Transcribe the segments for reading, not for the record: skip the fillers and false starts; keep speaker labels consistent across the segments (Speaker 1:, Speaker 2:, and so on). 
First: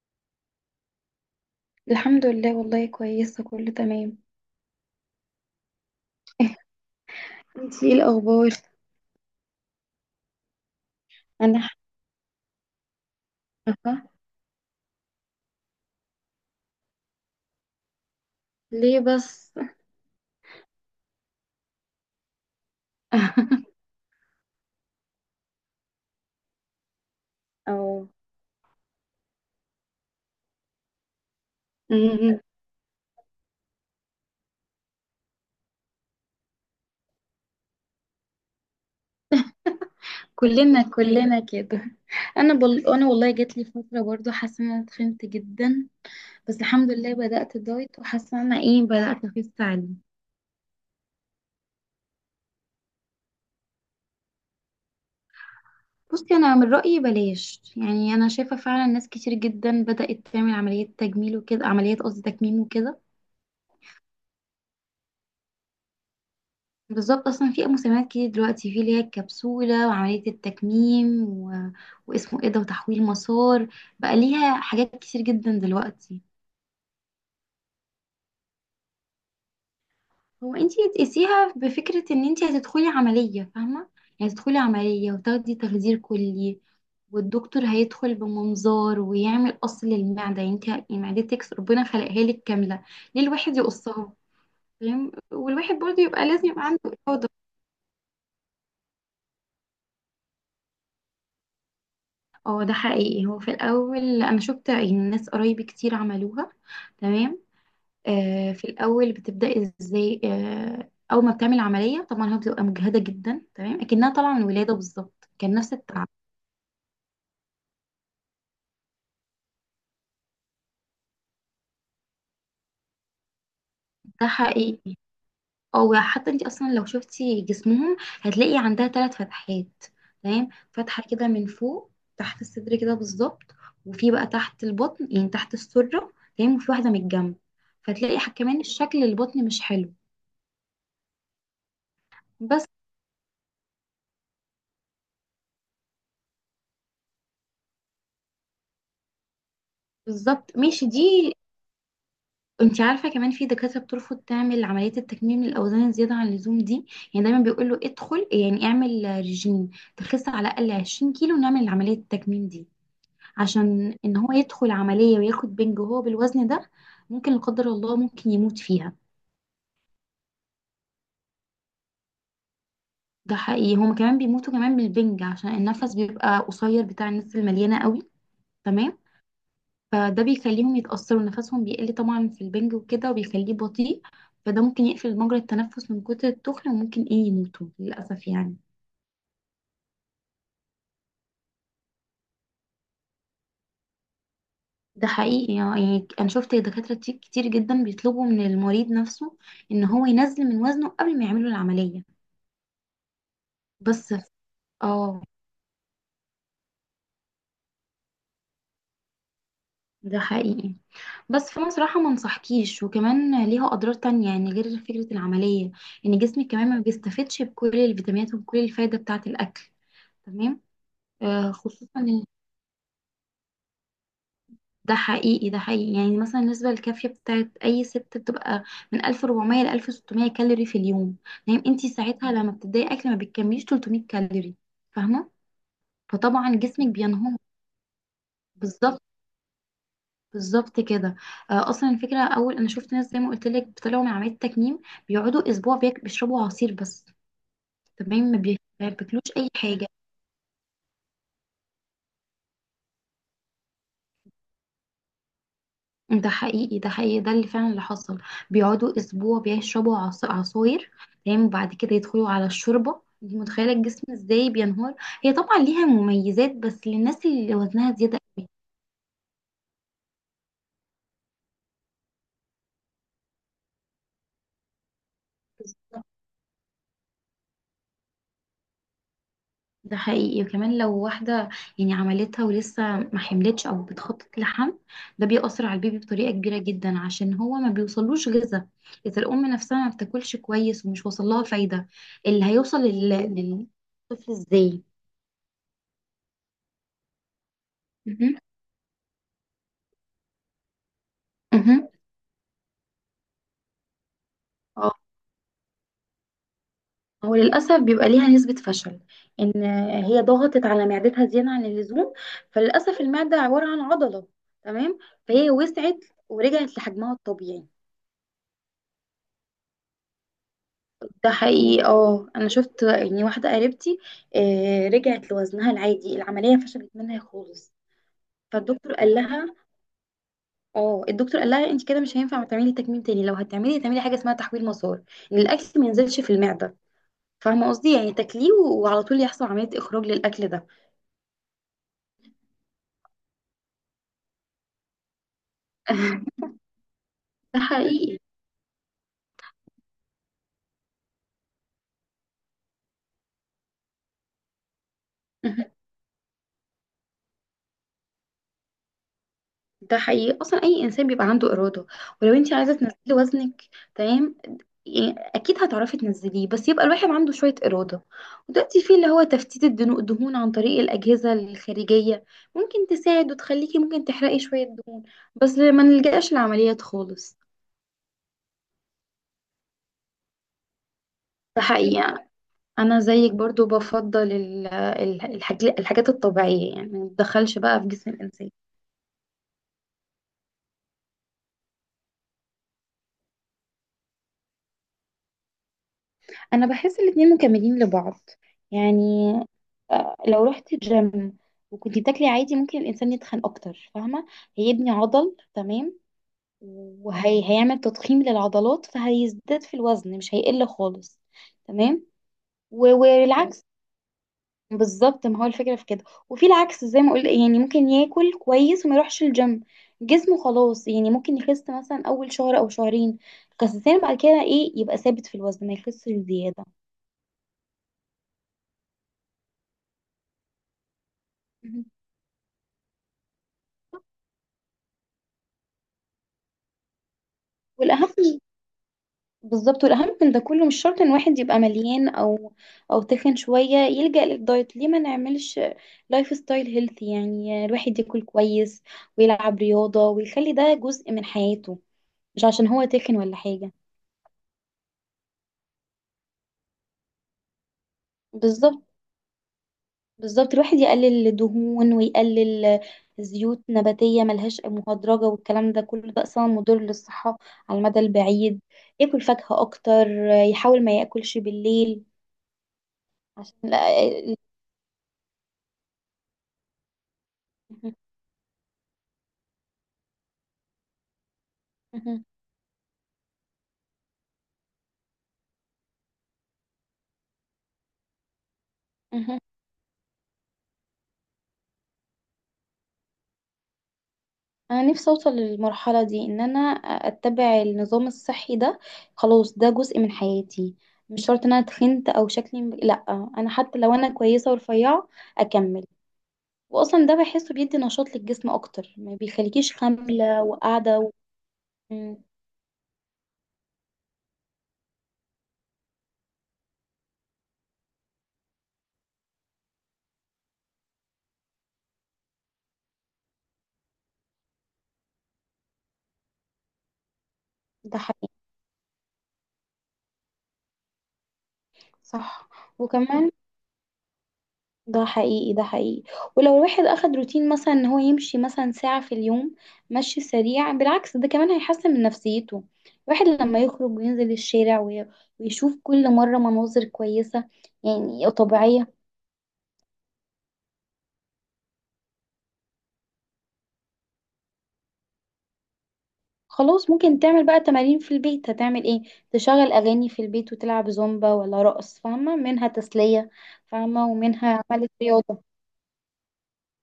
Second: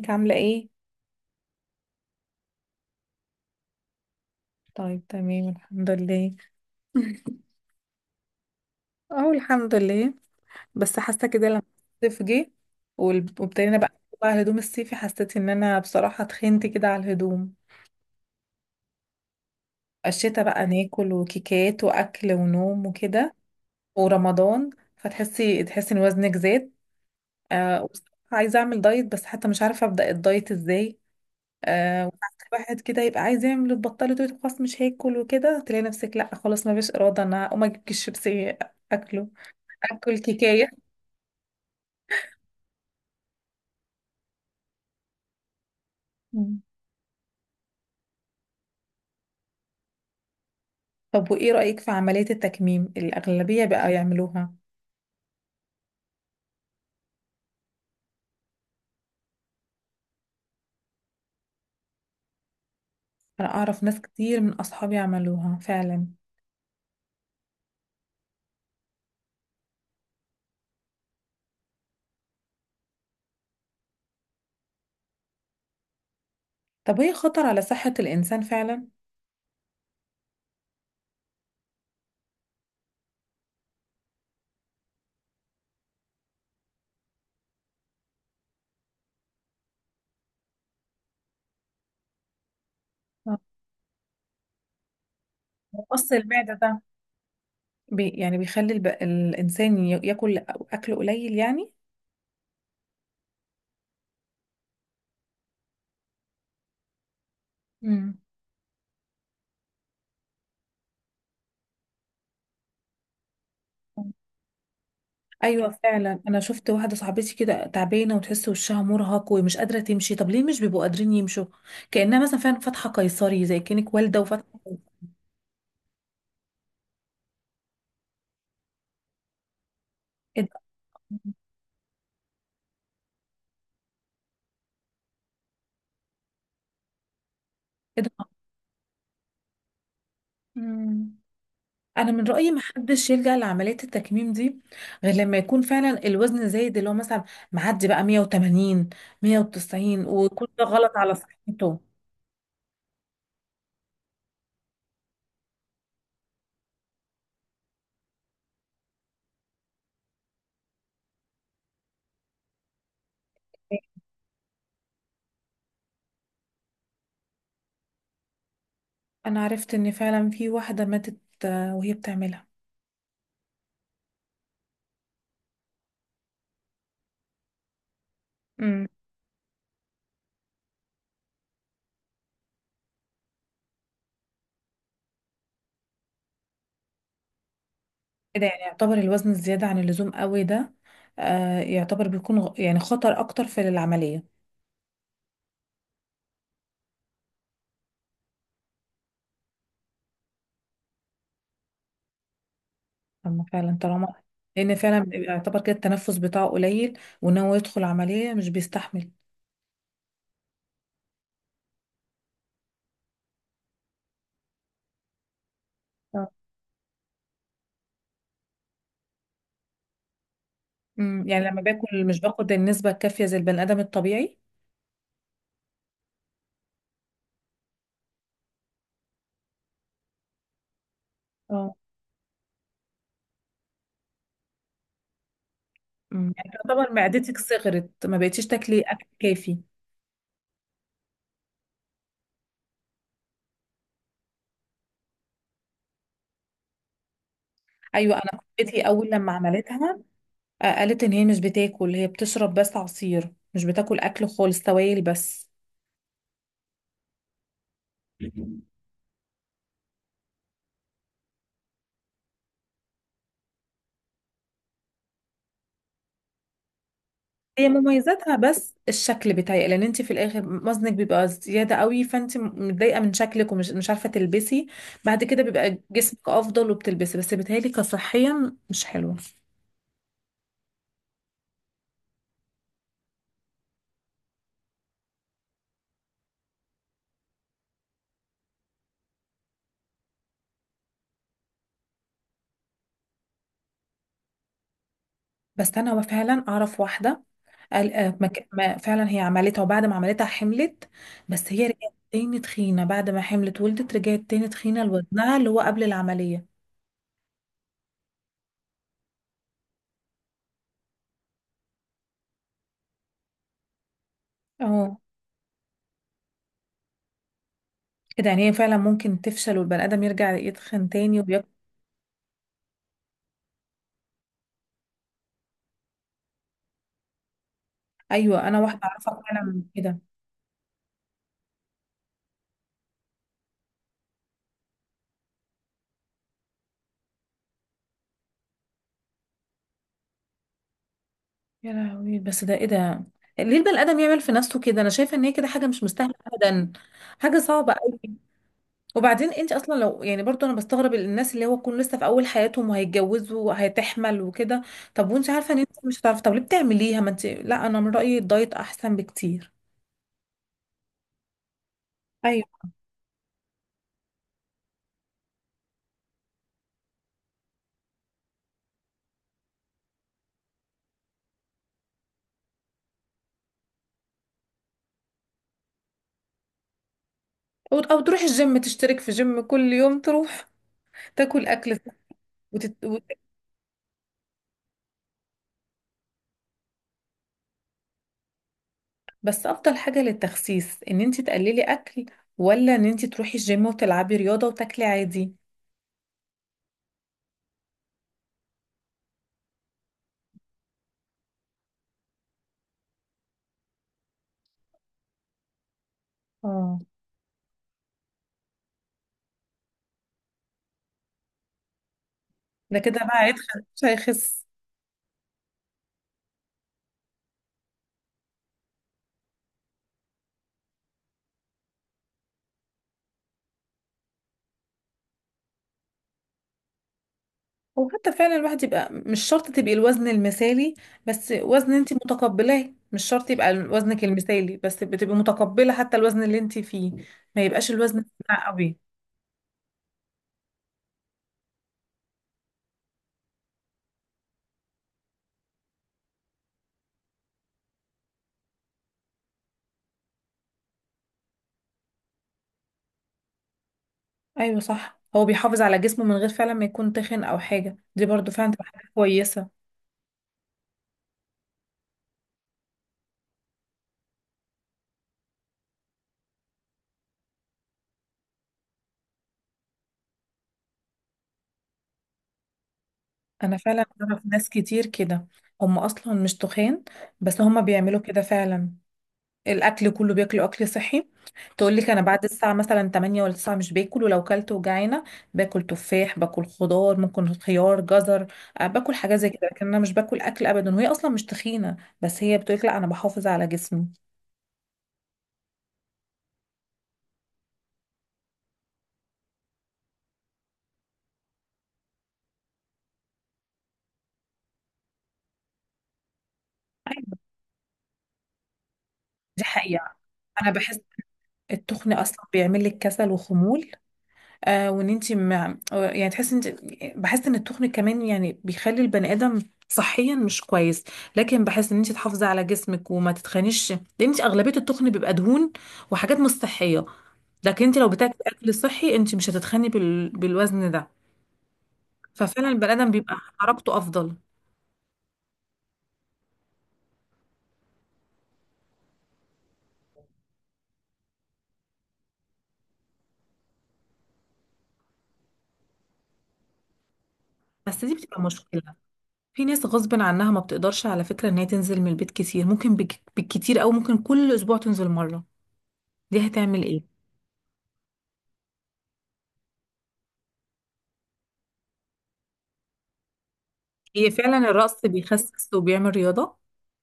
Speaker 1: ازيك عاملة ايه؟
Speaker 2: الحمد لله، والله كويسة كله تمام.
Speaker 1: طيب تمام الحمد لله.
Speaker 2: انتي ايه الأخبار؟
Speaker 1: اه الحمد لله. بس حاسة كده لما
Speaker 2: أنا
Speaker 1: الصيف جه، وابتدينا بقى
Speaker 2: حابة.
Speaker 1: بقى الهدوم الصيفي، حسيت ان انا بصراحة اتخنت كده على الهدوم.
Speaker 2: ليه بس.
Speaker 1: الشتا بقى ناكل وكيكات واكل ونوم وكده، ورمضان. فتحسي ان وزنك زاد. آه،
Speaker 2: أو.
Speaker 1: وبصراحة عايزة اعمل دايت، بس حتى مش عارفة ابدأ الدايت ازاي. آه،
Speaker 2: أمم،
Speaker 1: وساعات الواحد كده يبقى عايز يعمل البطاله، تقول خلاص مش هاكل وكده، تلاقي نفسك لا خلاص ما فيش اراده، انا اقوم اجيب كيس شيبسي. اكله. اكل كيكايه.
Speaker 2: كلنا كده. أنا والله جات لي فترة برضو حاسة إن أنا اتخنت جدا. بس
Speaker 1: مم.
Speaker 2: الحمد لله بدأت الدايت وحاسة إن أنا إيه بدأت أخس عليه.
Speaker 1: طب وايه رايك في عمليه التكميم، الاغلبيه بقى يعملوها؟
Speaker 2: بصي، أنا من رأيي بلاش يعني، أنا شايفة فعلا ناس كتير جدا بدأت تعمل عمليات تجميل وكده، عمليات قصدي تكميم وكده.
Speaker 1: انا اعرف ناس كتير من اصحابي عملوها فعلا.
Speaker 2: بالظبط، اصلا في مسميات كتير دلوقتي، في اللي هي الكبسوله وعمليه التكميم واسمه ايه ده، وتحويل مسار. بقى ليها حاجات كتير جدا دلوقتي.
Speaker 1: طب هي خطر على صحه الانسان فعلا؟
Speaker 2: هو انتي تقيسيها بفكره ان انتي هتدخلي عمليه، فاهمه؟ يعني تدخلي عمليه وتاخدي تخدير كلي، والدكتور هيدخل بمنظار ويعمل قص للمعده. يعني انتي معدتك ربنا خلقها لك كامله، ليه
Speaker 1: آه.
Speaker 2: الواحد يقصها؟ فاهم. والواحد برضه
Speaker 1: مقص
Speaker 2: يبقى لازم
Speaker 1: المعده
Speaker 2: يبقى
Speaker 1: ده
Speaker 2: عنده.
Speaker 1: يعني بيخلي الانسان ياكل اكل قليل يعني.
Speaker 2: اه، ده حقيقي، هو في الاول انا شفت يعني ناس قرايبي كتير عملوها. تمام.
Speaker 1: مم.
Speaker 2: في الاول بتبدأ ازاي؟ اول ما بتعمل عملية طبعا هي بتبقى مجهدة جدا، تمام، اكنها طالعة من الولادة بالظبط، كان
Speaker 1: ايوه
Speaker 2: نفس التعب.
Speaker 1: فعلا انا شفت واحده صاحبتي كده تعبانه وتحس وشها مرهق ومش قادره تمشي. طب ليه مش بيبقوا قادرين يمشوا؟ كانها مثلا فعلا فاتحه قيصري، زي كانك والده
Speaker 2: ده
Speaker 1: وفاتحه قيصري.
Speaker 2: حقيقي. او حتى انت اصلا لو شفتي جسمهم هتلاقي عندها ثلاث فتحات.
Speaker 1: ايه
Speaker 2: تمام،
Speaker 1: ده؟
Speaker 2: فتحة كده من فوق تحت الصدر كده بالظبط. وفي بقى تحت البطن يعني تحت السرة. تمام، وفي واحدة من الجنب.
Speaker 1: إيه
Speaker 2: فتلاقي
Speaker 1: ده؟
Speaker 2: كمان شكل البطن مش حلو.
Speaker 1: مم. انا من رايي ما
Speaker 2: بس.
Speaker 1: حدش يلجا لعمليه التكميم دي، غير لما يكون فعلا الوزن زايد اللي هو مثلا معدي بقى 180، 190، ويكون
Speaker 2: بالظبط،
Speaker 1: ده
Speaker 2: ماشي
Speaker 1: غلط على
Speaker 2: دي.
Speaker 1: صحته.
Speaker 2: انت عارفه، كمان في دكاتره بترفض تعمل عمليه التكميم للاوزان الزياده عن اللزوم دي. يعني دايما بيقول له ادخل يعني اعمل ريجيم، تخس على الاقل 20 كيلو ونعمل عمليه التكميم دي. عشان ان هو يدخل عمليه وياخد بنج وهو بالوزن ده، ممكن لا قدر الله ممكن يموت فيها.
Speaker 1: انا عرفت ان فعلا في واحده ماتت. آه، وهي بتعملها.
Speaker 2: ده حقيقي، هما كمان بيموتوا كمان بالبنج عشان النفس بيبقى قصير بتاع الناس المليانه قوي. تمام. فده بيخليهم يتأثروا، نفسهم بيقل طبعا في البنج وكده، وبيخليه بطيء. فده ممكن يقفل مجرى التنفس من كتر التخن، وممكن ايه يموتوا للأسف
Speaker 1: كده
Speaker 2: يعني.
Speaker 1: يعني يعتبر الوزن الزيادة عن اللزوم قوي ده؟ آه، يعتبر بيكون يعني خطر أكتر في العملية.
Speaker 2: ده حقيقي، يعني أنا شفت دكاترة كتير كتير جدا بيطلبوا من المريض نفسه إن هو ينزل من وزنه قبل ما يعملوا العملية.
Speaker 1: أما فعلا
Speaker 2: بس
Speaker 1: طالما.
Speaker 2: ف-
Speaker 1: لأن فعلا بيبقى
Speaker 2: اه
Speaker 1: يعتبر كده التنفس بتاعه قليل، وإن هو يدخل عملية مش بيستحمل.
Speaker 2: ده حقيقي. بس فانا صراحه ما انصحكيش، وكمان ليها اضرار تانية يعني، غير فكره العمليه، ان
Speaker 1: اه.
Speaker 2: جسمك كمان ما بيستفدش بكل الفيتامينات وبكل الفايده بتاعه الاكل. تمام.
Speaker 1: يعني
Speaker 2: آه،
Speaker 1: لما باكل مش
Speaker 2: خصوصا.
Speaker 1: باخد النسبة الكافية زي البني آدم الطبيعي.
Speaker 2: ده حقيقي ده حقيقي، يعني مثلا النسبة الكافية بتاعت أي ست بتبقى من 1400 ل 1600 كالوري في اليوم. يعني
Speaker 1: اه.
Speaker 2: انتي ساعتها لما بتبدأي أكل ما بتكمليش 300 كالوري، فاهمة؟
Speaker 1: يعني
Speaker 2: فطبعا جسمك
Speaker 1: تعتبر
Speaker 2: بينهار.
Speaker 1: معدتك صغرت، ما بقتيش تاكلي
Speaker 2: بالظبط،
Speaker 1: أكل كافي.
Speaker 2: بالظبط كده. اصلا الفكره، اول انا شفت ناس زي ما قلت لك بيطلعوا من عمليه التكميم، بيقعدوا اسبوع بيشربوا عصير بس.
Speaker 1: أيوة،
Speaker 2: تمام،
Speaker 1: أنا كنتي
Speaker 2: ما
Speaker 1: أول
Speaker 2: بياكلوش
Speaker 1: لما
Speaker 2: اي حاجه.
Speaker 1: عملتها. آه، قالت إن هي مش بتاكل، هي بتشرب بس عصير، مش بتاكل أكل خالص، سوائل بس.
Speaker 2: ده حقيقي ده حقيقي، ده اللي فعلا اللي حصل. بيقعدوا اسبوع بيشربوا عصاير. تمام، وبعد كده يدخلوا على الشوربه. انت متخيله الجسم ازاي بينهار؟ هي طبعا ليها مميزات بس للناس اللي
Speaker 1: هي
Speaker 2: وزنها زياده
Speaker 1: مميزاتها
Speaker 2: قوي.
Speaker 1: بس الشكل بتاعي، لان انت في الاخر وزنك بيبقى زياده قوي، فانت متضايقه من شكلك ومش مش عارفه تلبسي. بعد كده بيبقى
Speaker 2: بالظبط.
Speaker 1: جسمك افضل وبتلبسي، بس بيتهيألي كصحيا مش حلوه.
Speaker 2: ده حقيقي، وكمان لو واحده يعني عملتها ولسه ما حملتش او بتخطط لحمل، ده بيأثر على البيبي بطريقه كبيره جدا عشان هو ما بيوصلوش غذاء. اذا الام نفسها ما بتاكلش كويس ومش واصل لها فايده، اللي هيوصل للطفل ازاي؟
Speaker 1: بس انا فعلا اعرف واحده. قال آه،
Speaker 2: مهم.
Speaker 1: فعلا هي عملتها وبعد ما عملتها حملت. بس هي
Speaker 2: مهم.
Speaker 1: رجعت تاني تخينه، بعد ما حملت ولدت رجعت تاني تخينه
Speaker 2: اه
Speaker 1: لوزنها اللي هو قبل العمليه.
Speaker 2: هو للأسف بيبقى ليها نسبة فشل، إن هي ضغطت على معدتها زيادة عن اللزوم. فللأسف المعدة عبارة عن عضلة،
Speaker 1: اه.
Speaker 2: تمام، فهي وسعت ورجعت لحجمها الطبيعي.
Speaker 1: كده يعني هي فعلا ممكن تفشل، والبني ادم يرجع يتخن تاني
Speaker 2: ده
Speaker 1: وياكل؟
Speaker 2: حقيقي. اه أنا شفت يعني واحدة قريبتي، رجعت لوزنها العادي، العملية فشلت منها خالص.
Speaker 1: ايوه، انا واحده
Speaker 2: فالدكتور قال
Speaker 1: اعرفها فعلا
Speaker 2: لها
Speaker 1: من كده.
Speaker 2: اه الدكتور قال لها انت كده مش هينفع تعملي تكميم تاني، لو هتعملي تعملي حاجة اسمها تحويل مسار، إن الأكل ما ينزلش في المعدة. فاهمة قصدي؟ يعني تاكليه وعلى طول يحصل عملية إخراج للأكل ده.
Speaker 1: يا لهوي، بس ده ايه ده؟ ليه البني ادم يعمل في نفسه كده؟ انا شايفه ان هي كده حاجه مش مستاهله ابدا. حاجه
Speaker 2: ده
Speaker 1: صعبه قوي.
Speaker 2: حقيقي.
Speaker 1: وبعدين انت اصلا لو يعني برضو انا بستغرب الناس اللي هو يكون لسه في اول حياتهم وهيتجوزوا وهتحمل وكده. طب وانت عارفه ان انت
Speaker 2: مهم.
Speaker 1: مش هتعرفي. طب ليه بتعمليها؟ ما انت، لا انا من رايي الدايت احسن بكتير.
Speaker 2: ده حقيقي، اصلا اي انسان بيبقى عنده اراده. ولو انت
Speaker 1: ايوه.
Speaker 2: عايزه تنزلي وزنك، تمام، يعني اكيد هتعرفي تنزليه، بس يبقى الواحد عنده شويه اراده. ودلوقتي في اللي هو تفتيت الدهون عن طريق الاجهزه الخارجيه، ممكن تساعد وتخليكي ممكن تحرقي شويه دهون، بس ما نلجأش لعمليات خالص.
Speaker 1: أو تروح الجيم، تشترك في جيم كل يوم تروح. تاكل
Speaker 2: ده
Speaker 1: اكل صح.
Speaker 2: حقيقي.
Speaker 1: وتت...
Speaker 2: انا
Speaker 1: وت...
Speaker 2: زيك برضو بفضل الحاجات الطبيعيه، يعني ما تدخلش بقى في جسم الانسان.
Speaker 1: بس افضل حاجه للتخسيس ان انت تقللي اكل، ولا ان انت تروحي الجيم وتلعبي رياضه وتاكلي عادي؟
Speaker 2: انا بحس الاتنين مكملين لبعض، يعني آه، لو رحت جيم وكنت بتاكلي عادي ممكن الانسان يتخن اكتر، فاهمه؟ هيبني عضل، تمام،
Speaker 1: اه.
Speaker 2: وهيعمل تضخيم للعضلات فهيزداد في الوزن، مش هيقل خالص. تمام.
Speaker 1: ده كده بقى هيتخن
Speaker 2: والعكس،
Speaker 1: مش هيخس.
Speaker 2: بالظبط، ما هو الفكره في كده. وفي العكس زي ما قلت يعني، ممكن ياكل كويس وما يروحش الجيم، جسمه خلاص يعني ممكن يخس مثلا اول شهر او شهرين، خسسان، بعد كده ايه يبقى ثابت في الوزن، ما يخسش زياده.
Speaker 1: وحتى فعلا الواحد يبقى مش شرط تبقي الوزن المثالي، بس وزن
Speaker 2: مهم.
Speaker 1: انت متقبلاه، مش شرط يبقى وزنك المثالي، بس بتبقي متقبلة حتى الوزن اللي انت فيه. ما يبقاش الوزن
Speaker 2: والاهم.
Speaker 1: بتاع قوي.
Speaker 2: بالظبط، والاهم من ده كله، مش شرط ان واحد يبقى مليان او او تخن شويه يلجأ للدايت. ليه ما نعملش لايف ستايل هيلثي؟ يعني الواحد ياكل كويس ويلعب رياضه ويخلي ده جزء من حياته، مش عشان هو تخن ولا حاجه.
Speaker 1: ايوه صح، هو بيحافظ على جسمه من غير فعلا ما يكون تخن او حاجة، دي برضو فعلا تبقى
Speaker 2: بالظبط،
Speaker 1: حاجة كويسة.
Speaker 2: بالظبط. الواحد يقلل الدهون ويقلل زيوت نباتيه ملهاش مهدرجه والكلام ده كله، ده اصلا مضر للصحه على المدى البعيد. ياكل فاكهه اكتر، يحاول ما ياكلش بالليل
Speaker 1: انا
Speaker 2: عشان.
Speaker 1: فعلا اعرف ناس كتير كده. هم اصلا مش تخان. بس هم بيعملوا كده فعلا. الاكل كله بياكلوا اكل صحي. تقول لك انا بعد الساعه مثلا 8 ولا 9 مش باكل، ولو كلت وجعانه. باكل تفاح، باكل خضار، ممكن خيار، جزر. آه، باكل حاجات زي
Speaker 2: لا.
Speaker 1: كده، لكن انا مش باكل اكل ابدا وهي اصلا مش تخينه. بس هي بتقول لك لا، انا بحافظ على جسمي.
Speaker 2: انا نفسي اوصل للمرحله دي، ان انا اتبع النظام الصحي ده، خلاص ده جزء من حياتي. مش شرط ان انا تخنت او شكلي لا، انا حتى لو انا كويسه ورفيعه اكمل. واصلا ده
Speaker 1: ايوه،
Speaker 2: بحسه بيدي نشاط للجسم اكتر، ما
Speaker 1: دي
Speaker 2: بيخليكيش
Speaker 1: حقيقه.
Speaker 2: خامله
Speaker 1: انا بحس.
Speaker 2: وقاعده و...
Speaker 1: التخن
Speaker 2: مم،
Speaker 1: اصلا بيعمل لك كسل وخمول. آه، وان انت يعني تحس انت. بحس ان التخن كمان يعني بيخلي البني ادم صحيا مش كويس. لكن بحس ان انت تحافظي على جسمك وما تتخنيش، لان انت اغلبيه التخن بيبقى دهون وحاجات مش صحيه. لكن انت لو
Speaker 2: ده
Speaker 1: بتاكلي
Speaker 2: حقيقي.
Speaker 1: اكل صحي انت مش هتتخني بالوزن ده. ففعلا
Speaker 2: صح.
Speaker 1: البني ادم بيبقى
Speaker 2: وكمان
Speaker 1: حركته افضل.
Speaker 2: ده حقيقي ده حقيقي، ولو الواحد اخد روتين مثلا ان هو يمشي مثلا ساعة في اليوم مشي سريع، بالعكس ده كمان هيحسن من نفسيته. الواحد لما يخرج وينزل الشارع ويشوف كل مرة مناظر كويسة،
Speaker 1: بس دي بتبقى
Speaker 2: يعني
Speaker 1: مشكله.
Speaker 2: طبيعية.
Speaker 1: في ناس غصب عنها ما بتقدرش على فكره ان هي تنزل من البيت كتير، ممكن بالكتير، او ممكن كل اسبوع تنزل مره. دي هتعمل ايه؟
Speaker 2: خلاص ممكن تعمل بقى تمارين في البيت. هتعمل ايه؟ تشغل اغاني في البيت وتلعب زومبا ولا رقص، فاهمة؟ منها تسلية فاهمة،
Speaker 1: هي فعلا
Speaker 2: ومنها
Speaker 1: الرقص
Speaker 2: عملت رياضة.
Speaker 1: بيخسس وبيعمل رياضه.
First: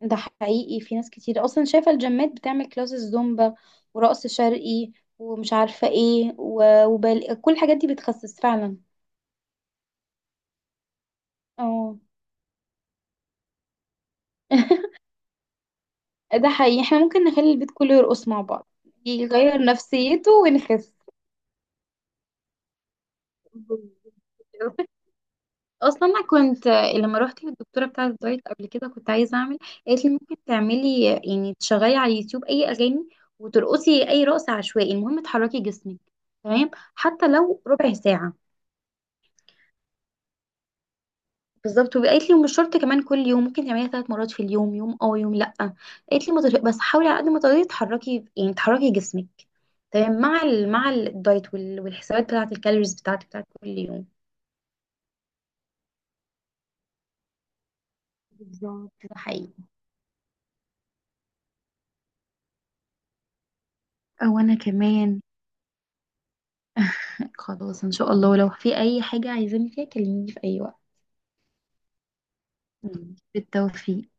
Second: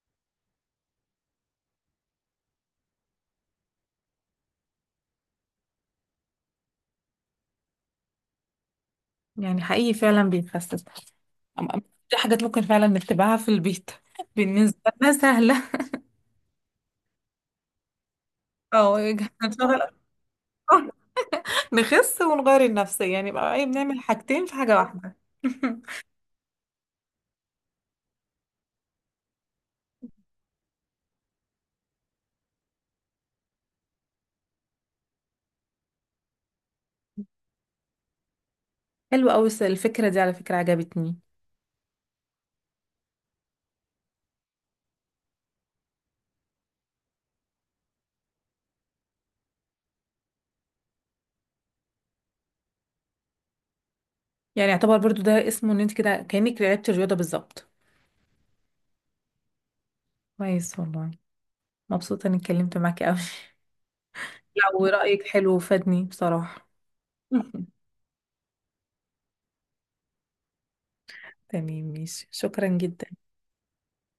Speaker 2: ده حقيقي، في ناس كتير اصلا شايفه الجيمات بتعمل كلاسز زومبا ورقص شرقي ومش عارفه ايه، كل الحاجات دي بتخسس فعلا.
Speaker 1: يعني حقيقي فعلا بيخسس. أم- أم-
Speaker 2: اه
Speaker 1: دي حاجات ممكن فعلا نتبعها في البيت. بالنسبه لنا سهله.
Speaker 2: ده حقيقي، احنا ممكن نخلي البيت كله يرقص مع بعض،
Speaker 1: او
Speaker 2: يغير
Speaker 1: نشغل
Speaker 2: نفسيته
Speaker 1: أطفال،
Speaker 2: ونخس.
Speaker 1: نخس ونغير النفسيه، يعني بقى ايه، بنعمل حاجتين في حاجه واحده.
Speaker 2: اصلا انا كنت لما روحت للدكتوره بتاعه الدايت قبل كده كنت عايزه اعمل، قالت لي ممكن تعملي يعني تشغلي على اليوتيوب اي اغاني وترقصي اي رقص عشوائي، المهم تحركي جسمك. تمام، حتى لو ربع ساعه.
Speaker 1: حلو قوي الفكرة دي، على فكرة عجبتني.
Speaker 2: بالظبط. وقالت لي ومش شرط كمان كل يوم، ممكن تعمليها ثلاث مرات في اليوم، يوم اه يوم لا. قالت لي ما تغ- بس حاولي على قد ما تقدري تحركي، يعني تحركي جسمك. تمام، مع مع الدايت والحسابات بتاعه الكالوريز بتاعتك بتاعت كل يوم.
Speaker 1: يعني يعتبر برضو ده اسمه ان انت كده كأنك لعبت الرياضة بالظبط.
Speaker 2: بالظبط. ده حقيقي.
Speaker 1: كويس والله. مبسوطة اني اتكلمت معاكي قوي.
Speaker 2: او انا
Speaker 1: لا،
Speaker 2: كمان.
Speaker 1: ورأيك حلو وفادني بصراحة.
Speaker 2: خلاص ان شاء الله لو في اي حاجه عايزاني فيها كلميني في اي وقت.
Speaker 1: تمام ماشي، شكرا جدا.
Speaker 2: مم. بالتوفيق.